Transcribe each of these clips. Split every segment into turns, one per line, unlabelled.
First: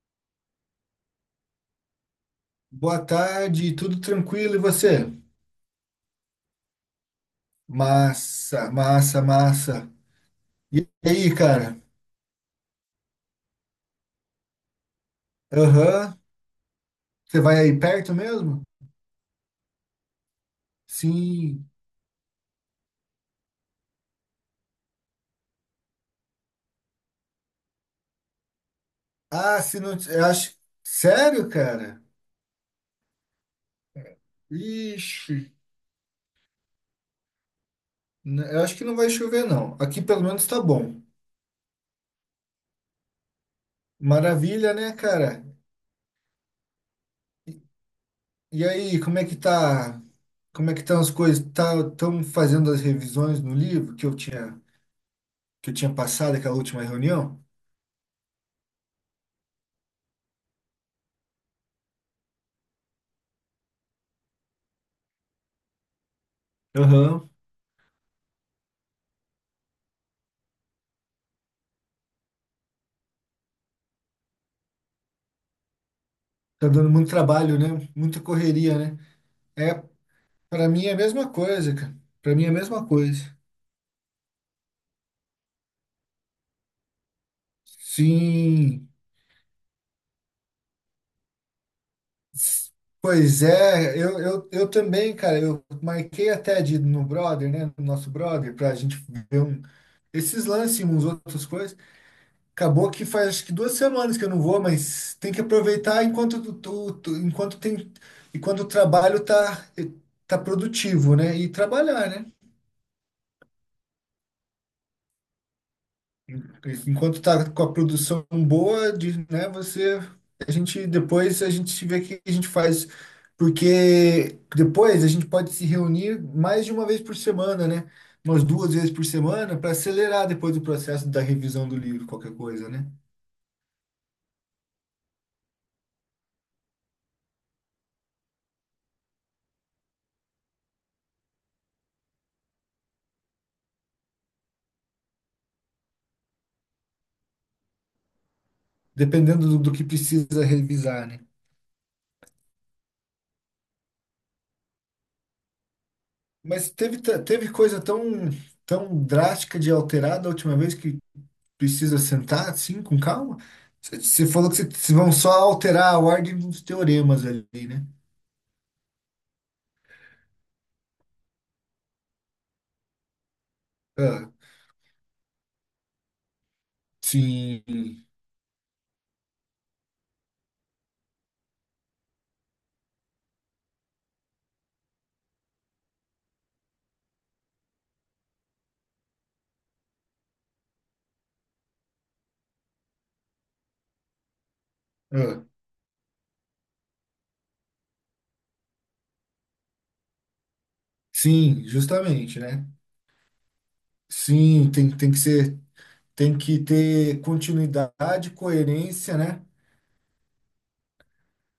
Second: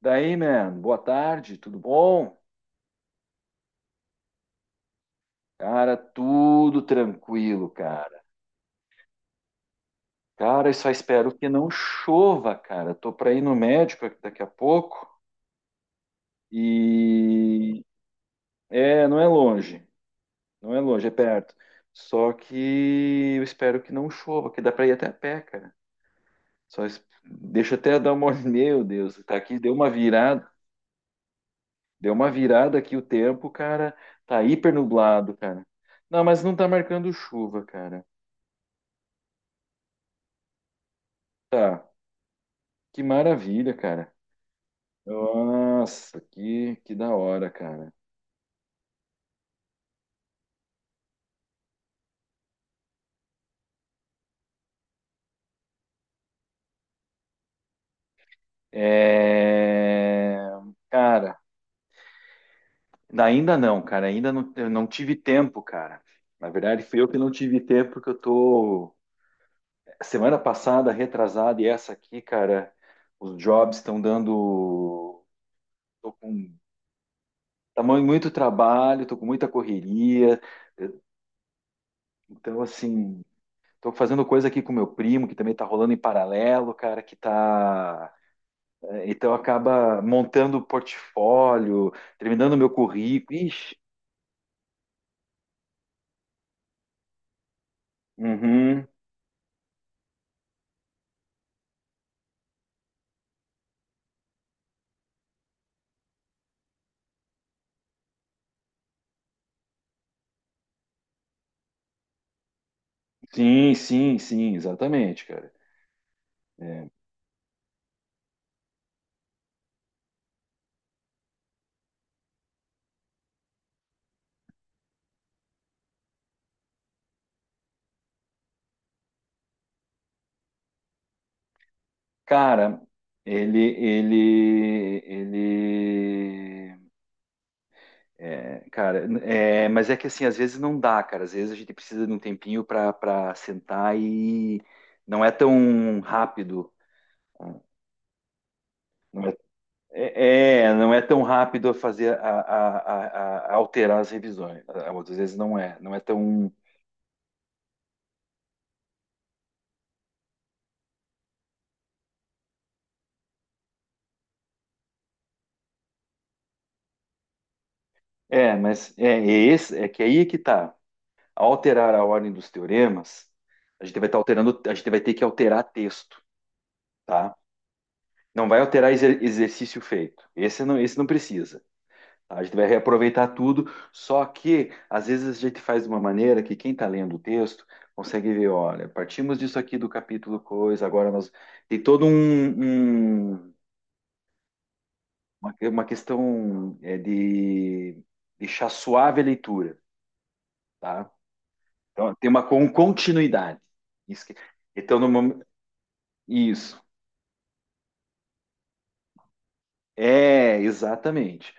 Daí, man, boa tarde, tudo bom?
Boa tarde, tudo tranquilo e você?
Cara, tudo tranquilo, cara.
Massa, massa, massa.
Cara, eu
E
só espero
aí,
que não
cara?
chova, cara. Tô pra ir no médico aqui daqui a pouco
Aham. Você vai aí
e
perto mesmo?
é, não é longe, não é longe, é perto.
Sim.
Só que eu espero que não chova, que dá pra ir até a pé, cara. Deixa eu até dar uma, olhada. Meu Deus, tá aqui,
Ah, se não. Eu acho. Sério, cara?
deu uma virada aqui o tempo, cara. Tá hiper nublado,
Ixi.
cara. Não, mas não tá marcando chuva, cara.
Eu acho que não vai chover, não. Aqui pelo menos tá bom.
Tá. Que maravilha, cara.
Maravilha, né, cara?
Nossa, que da hora, cara.
E aí, como é que tá? Como é que estão as coisas? Tá, estão fazendo as revisões no livro que eu tinha passado aquela última reunião?
É... Cara, cara. Ainda não, eu não tive tempo, cara. Na verdade, fui eu que
Aham.
não tive tempo, porque eu tô. Semana passada, retrasada, e essa aqui, cara, os jobs estão dando. Tô com
Tá dando muito trabalho, né?
tamanho
Muita
muito
correria, né?
trabalho, tô com muita
É,
correria.
para mim
eh,
é a mesma coisa, cara. Para mim é a
Então,
mesma
assim,
coisa.
tô fazendo coisa aqui com meu primo, que também tá rolando em paralelo, cara, que tá.
Sim.
É, então acaba montando o portfólio, terminando o meu
S-
currículo.
Pois
Ixi,
é, eu também, cara, eu marquei até de ir no brother, né? No nosso brother, pra
uhum.
gente ver esses lances e uns outras coisas. Acabou que faz acho que duas semanas que eu não vou, mas tem que aproveitar enquanto, enquanto tem, enquanto o trabalho tá produtivo, né? E trabalhar, né?
Sim, sim, sim, exatamente, cara. É.
Enquanto tá com a produção boa, de, né, você, a gente depois a gente vê o que a gente faz, porque depois a gente pode se reunir mais de uma vez por semana, né? Umas duas vezes por semana para acelerar depois o processo da revisão do livro, qualquer coisa,
Cara,
né?
ele, é, cara, é, mas é que assim, às vezes não dá, cara. Às vezes a gente precisa de um tempinho para sentar e não é tão rápido. Ah, não é,
Dependendo do que precisa
é, não é
revisar, né?
tão rápido fazer a alterar as revisões. Às vezes não é, não é tão.
Mas teve coisa tão, tão drástica de alterar da última vez que precisa sentar assim, com calma. Você falou que vocês vão só alterar a ordem dos teoremas ali, né?
É, mas é, é esse, é que aí é que tá. Ao alterar a ordem dos teoremas, a gente vai estar
Ah,
alterando, a gente vai ter que alterar texto, tá?
sim.
Não vai alterar exercício feito. Esse não precisa. Tá? A gente vai reaproveitar tudo, só que às vezes a gente faz de uma maneira que quem está lendo o texto consegue ver, olha, partimos disso aqui do capítulo coisa, agora nós tem todo
Ah,
uma questão é, de deixar suave a leitura, tá?
sim,
Então, tem
justamente,
uma
né?
continuidade. Isso que...
Sim, tem,
Então, no
tem que
momento.
ser, tem que
Isso.
ter continuidade, coerência, né?
É, exatamente.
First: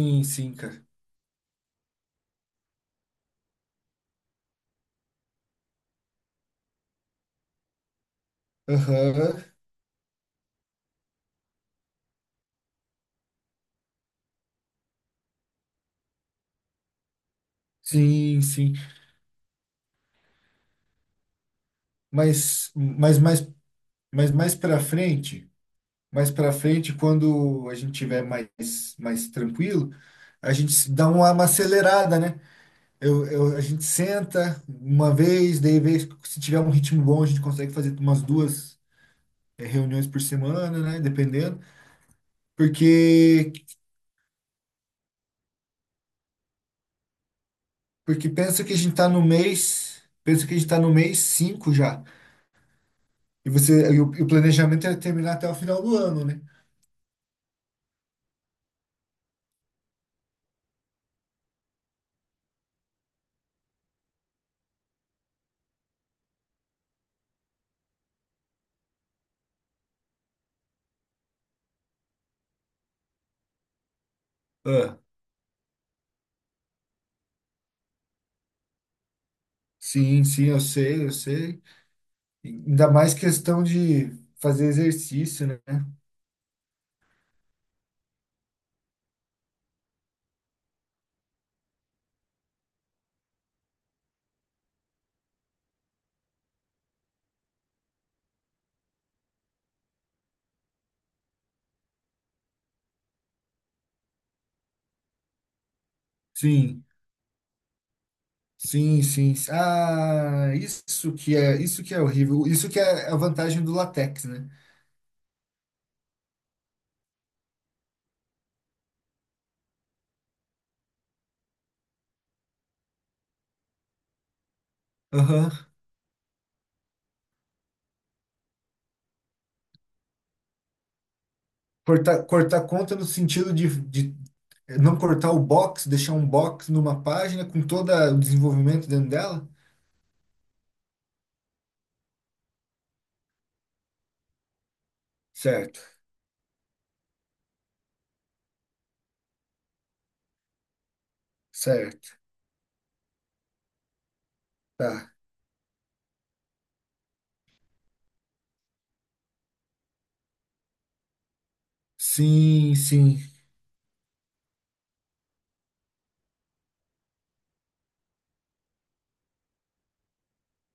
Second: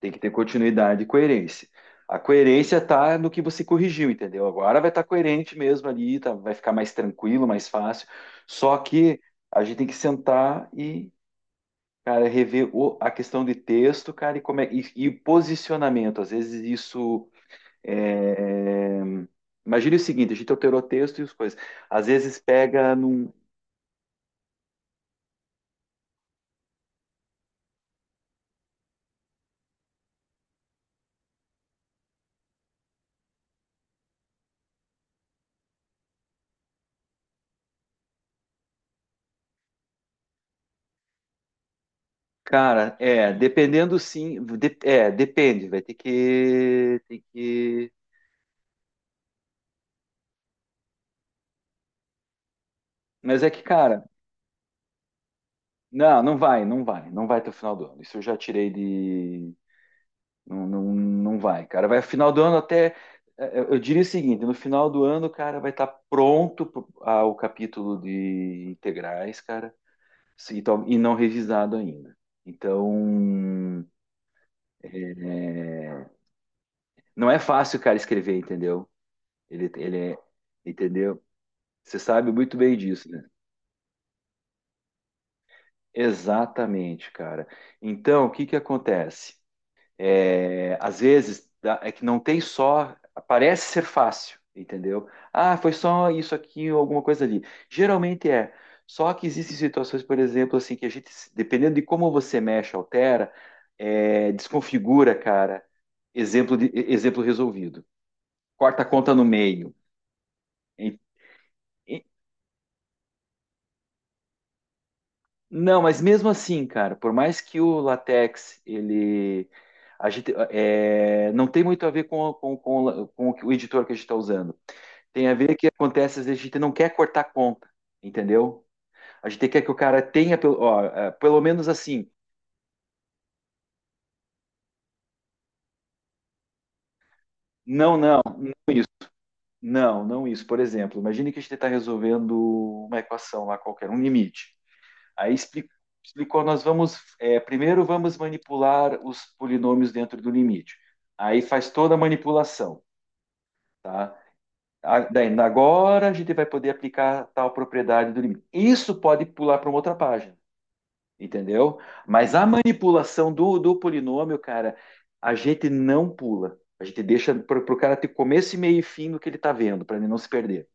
Tem que ter
sim, cara.
continuidade e coerência. A coerência está no que você corrigiu, entendeu? Agora vai estar coerente mesmo ali, tá- vai ficar mais tranquilo, mais fácil. Só que
Aham.
a gente tem que sentar e, cara, rever o- a questão de texto, cara, e, como é- e o posicionamento. Às vezes isso.
Sim, sim.
É, imagine o seguinte: a gente alterou o texto e as coisas. Às vezes
Mas,
pega
mas,
num.
mas, mas mais para frente, quando a gente tiver mais tranquilo, a gente se dá uma acelerada, né? A gente senta uma vez, daí vez, se tiver um ritmo bom, a gente consegue fazer umas duas reuniões por semana, né? Dependendo.
Cara, é,
Porque,
dependendo sim, de- é, depende, vai ter que, tem que,
porque pensa que a gente tá no mês 5 já.
mas é
E
que,
você, e
cara,
o, e o planejamento é terminar até o final do
não,
ano,
não
né?
vai, não vai, não vai até o final do ano, isso eu já tirei de, não, não, não vai, cara, vai final do ano até, é, eu diria o seguinte, no final do ano, cara, vai estar pronto pro- ah, o capítulo de integrais, cara, e tal- e não revisado ainda, então,
Ah,
é, é, não é fácil, cara, escrever, entendeu? Ele é,
sim, sim, eu sei, eu
entendeu?
sei.
Você sabe
E
muito bem
ainda
disso,
mais
né?
questão de fazer exercício, né?
Exatamente, cara. Então, o que que acontece? É, às vezes dá- é que não tem só, parece ser fácil, entendeu? Ah, foi só isso aqui ou alguma coisa ali. Geralmente é. Só que existem situações, por exemplo, assim, que a gente, dependendo de como você mexe, altera, é, desconfigura, cara. Exemplo de,
Sim,
exemplo resolvido. Corta a
sim,
conta no
sim.
meio.
Ah,
E-
isso que é
e-
horrível. Isso que é a vantagem do latex, né?
Não, mas mesmo assim, cara, por mais que o latex, ele. A gente, é, não tem muito a ver com, o la- com o que- o editor que a gente está usando. Tem a ver que
Aham.
acontece, às vezes a gente não quer cortar conta, entendeu? A gente quer que o cara tenha, pelo- ó, é, pelo menos assim,
Cortar conta no sentido de não cortar o box, deixar um box numa página com todo
não,
o
não, não
desenvolvimento
isso,
dentro dela?
não, não isso. Por exemplo, imagine que a gente está resolvendo uma equação lá qualquer, um limite. Aí
Certo,
explicou, nós vamos, é, primeiro vamos manipular os polinômios dentro do limite. Aí faz toda a
certo,
manipulação, tá?
tá.
Daí, agora a gente vai poder aplicar tal propriedade do limite. Isso pode pular para uma outra página, entendeu? Mas a
Sim, sim,
manipulação do polinômio, cara, a gente não pula. A gente deixa para o cara ter começo meio e fim do que ele está vendo, para ele não se perder.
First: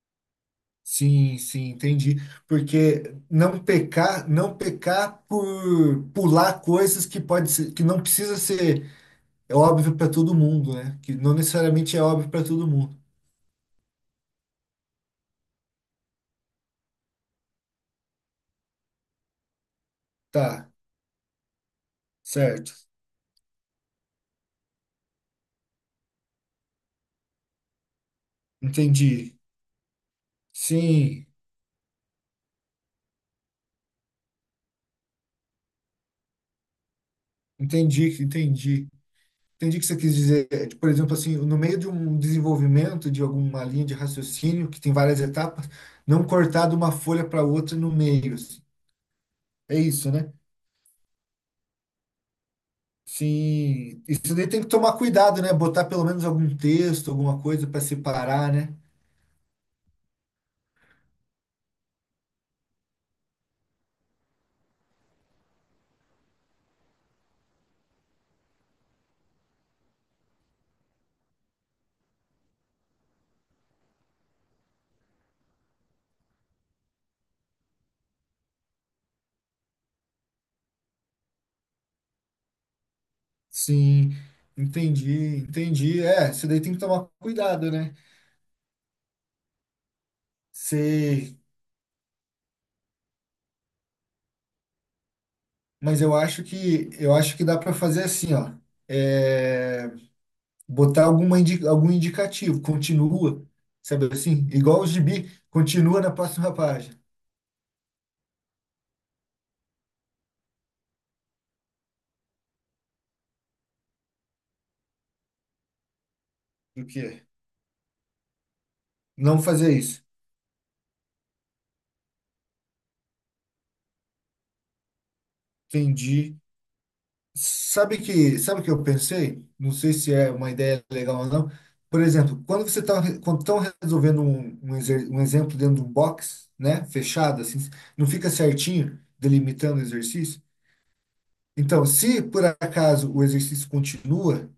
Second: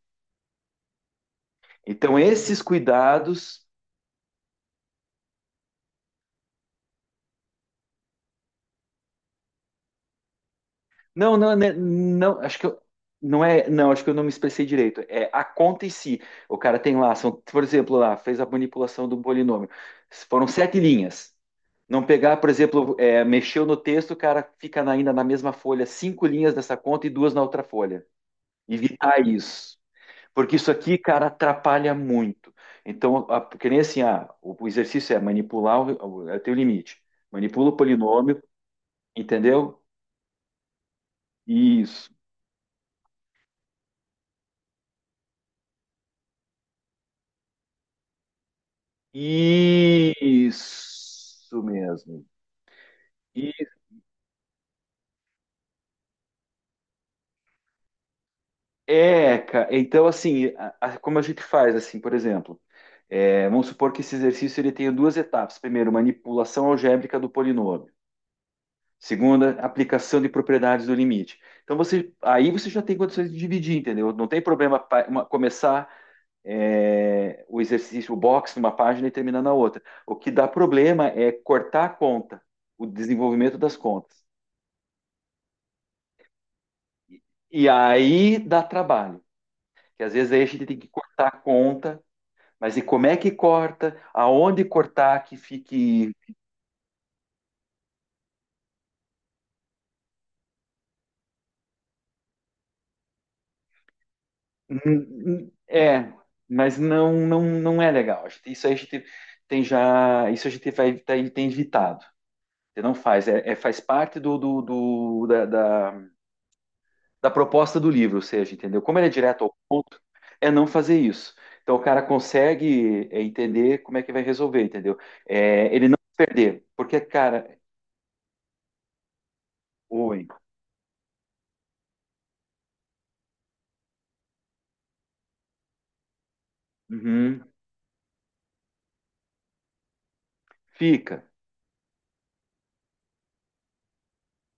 sim, sim,
Então,
entendi.
esses
Porque não
cuidados.
pecar, não pecar por pular coisas que não precisa ser é óbvio para todo mundo, né? Que não
Não, não, né,
necessariamente é óbvio
não,
para
acho que
todo
eu,
mundo.
não é, não, acho que eu não me expressei direito. É a conta em si. O cara tem lá, são, por exemplo, lá, fez a manipulação do polinômio. Foram
Tá,
sete linhas. Não pegar, por
certo.
exemplo, é, mexeu no texto, o cara fica na- ainda na mesma folha, cinco linhas dessa conta e duas na outra folha. Evitar
Entendi.
isso. Porque isso aqui, cara,
Sim,
atrapalha muito. Então, a, que nem assim, ah, o exercício é manipular é o teu limite. Manipula o
entendi,
polinômio,
entendi. Entendi o
entendeu?
que você quis dizer. É, tipo, por exemplo, assim, no meio de
Isso.
um desenvolvimento de alguma linha de raciocínio, que tem várias etapas, não cortar de uma folha para outra no meio, assim. É isso, né?
Isso mesmo. E
Sim. Isso daí tem que tomar cuidado, né? Botar pelo menos algum texto, alguma coisa para separar, né?
é, ca- então assim, a- como a gente faz assim, por exemplo, é, vamos supor que esse exercício ele tenha duas etapas. Primeiro, manipulação algébrica do polinômio. Segunda, aplicação de propriedades do limite. Então você, aí você já tem condições de dividir, entendeu? Não tem problema pa- uma- começar é, o exercício, o box numa página e terminar na outra. O que dá problema é cortar a conta, o desenvolvimento das
Sim.
contas.
Entendi, entendi. É, isso daí tem que tomar
E
cuidado, né?
aí dá trabalho, que às vezes aí a gente tem que cortar a
Sei.
conta, mas e como é que corta? Aonde cortar que
Mas
fique.
eu acho que dá para fazer assim, ó. É... Botar alguma algum indicativo, continua, sabe assim? Igual o gibi,
Hum.
continua na
É,
próxima
mas
página.
não, não, não é legal. A gente- isso aí a gente tem já. Isso a gente vai, tem, tem evitado. Você não faz, é, é- faz parte da, da,
Do que?
da proposta do livro, ou seja, entendeu? Como ele é
Não
direto ao
fazer
ponto,
isso.
é não fazer isso. Então o cara consegue é, entender como é que vai resolver, entendeu? É, ele não se
Entendi.
perder, porque, cara.
Sabe que, sabe o que eu pensei? Não sei se
Oi.
é uma ideia legal ou não. Por exemplo, quando você está quando estão resolvendo um exemplo dentro de um box, né, fechado
Uhum.
assim, não fica certinho delimitando o exercício?
Fica.
Então, se por acaso o exercício continua,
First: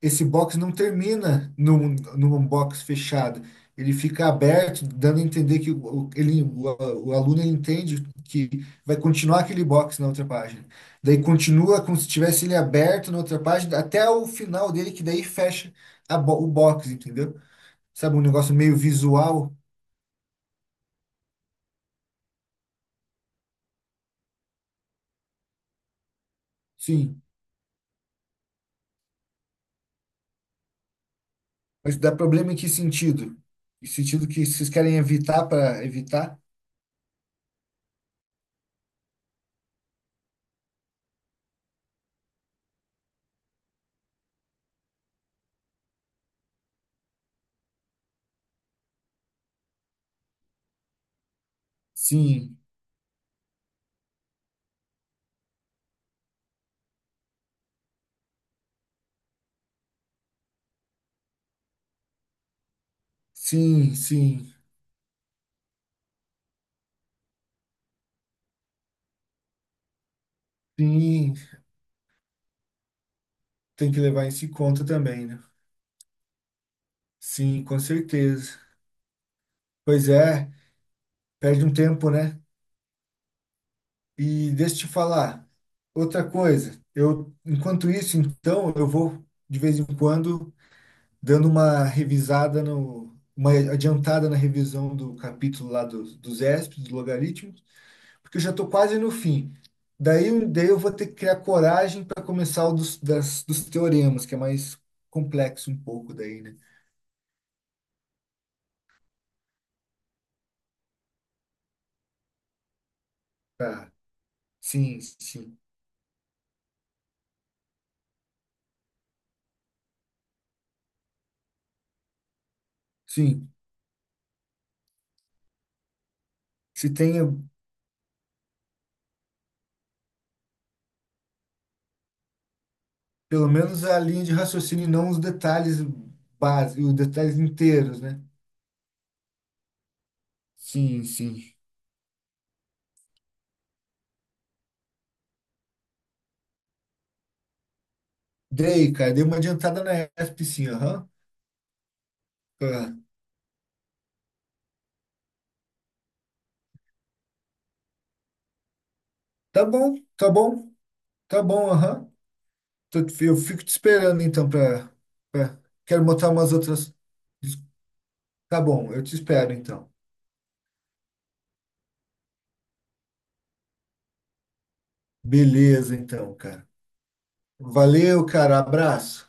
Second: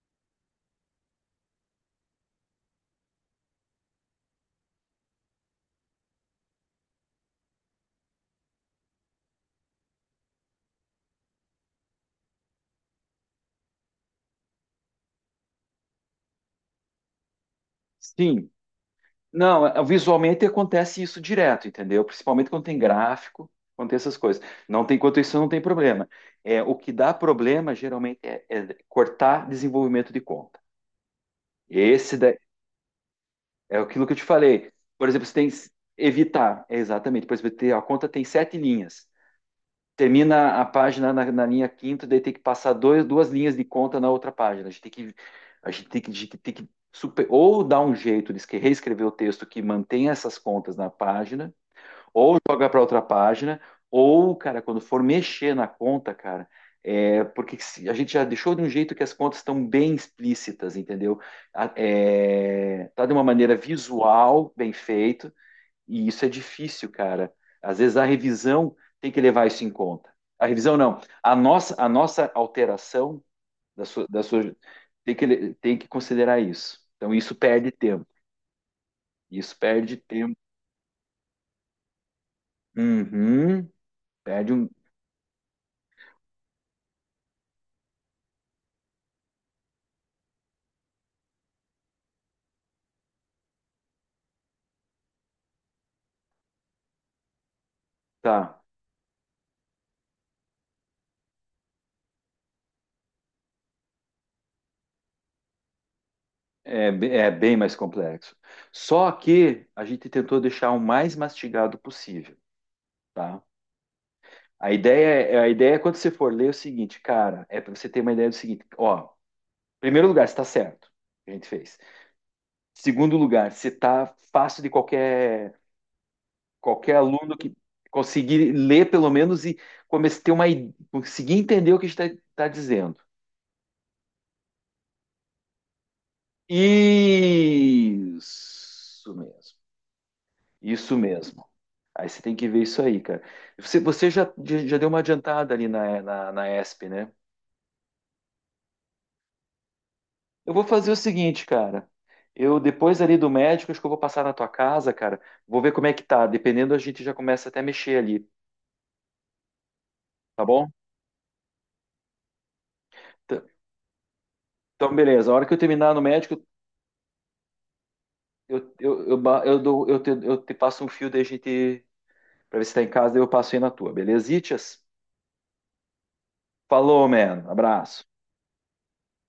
esse box não termina num box fechado. Ele fica aberto, dando a entender que o aluno ele entende que vai continuar aquele box na outra página. Daí continua como se tivesse ele aberto na outra página, até o final dele, que daí fecha o box, entendeu? Sabe, um
Sim.
negócio meio visual,
Não, é- visualmente acontece isso direto, entendeu? Principalmente quando tem gráfico, quando tem essas coisas. Não tem, quanto isso não tem problema. É, o que dá
sim.
problema geralmente é, é cortar desenvolvimento de conta.
Mas dá
Esse da-
problema em que sentido?
é
Em
aquilo que eu te
sentido que vocês
falei.
querem
Por exemplo, você
evitar
tem que
para evitar?
evitar, é exatamente. Por exemplo, tem- a conta tem sete linhas. Termina a página na, na linha quinta, daí tem que passar dois, duas linhas de conta na outra página. A gente tem que super- ou dar um jeito de esque- reescrever o texto que mantenha essas contas na página, ou
Sim.
jogar para outra página, ou, cara, quando for mexer na conta, cara, é porque se- a gente já deixou de um jeito que as contas estão bem explícitas, entendeu? A- é, tá de uma maneira
Sim,
visual,
sim,
bem feito, e isso é difícil, cara. Às vezes a revisão tem que levar isso em conta. A revisão não.
sim,
A nossa alteração
tem que
da
levar isso em
sua,
conta
tem
também, né?
que, tem que considerar isso. Então isso
Sim,
perde
com
tempo.
certeza.
Isso perde
Pois
tempo.
é, perde um tempo, né?
Uhum,
E
perde um.
deixa eu te falar, outra coisa, eu, enquanto isso, então, eu vou, de vez em quando, dando uma revisada no, uma adiantada na revisão do capítulo lá dos ESP, dos logaritmos, porque eu já
Tá.
estou quase no fim. Daí eu vou ter que criar coragem para começar o dos teoremas, que é mais complexo um pouco daí, né?
É, be- é bem mais complexo. Só que a gente tentou deixar o mais mastigado possível, tá?
Tá. Sim,
A
sim.
ideia é quando você for ler é o seguinte, cara, é para você ter uma ideia do seguinte, ó, em primeiro lugar, está certo o que a gente fez. Segundo
Sim.
lugar, se tá fácil de
Se
qualquer
tenha
aluno que conseguir ler pelo menos e começar a ter uma i- conseguir entender o que está tá dizendo.
pelo menos a linha de raciocínio e não os detalhes básicos, os detalhes inteiros, né?
Isso mesmo. Isso
Sim,
mesmo.
sim.
Aí você tem que ver isso aí, cara. Você, você já, já deu uma adiantada ali na ESP, né?
Dei, cara, dei uma adiantada na ESP,
Eu vou
sim,
fazer o
aham.
seguinte, cara. Eu,
Ah,
depois ali do médico, acho que eu vou passar na tua casa, cara. Vou ver como é que tá. Dependendo, a gente já começa até a mexer ali,
tá bom, tá
tá bom?
bom, tá bom, aham. Eu fico te esperando então
Então, beleza. A hora que eu
pra...
terminar no
Quero montar
médico,
umas outras. Tá bom, eu te
eu, ba-
espero
eu, dou-
então.
eu te passo um fio da gente para ver se tá em casa, daí eu passo aí na tua, beleza? Itias?
Beleza, então, cara.
Falou, man. Abraço.
Valeu, cara. Abraço.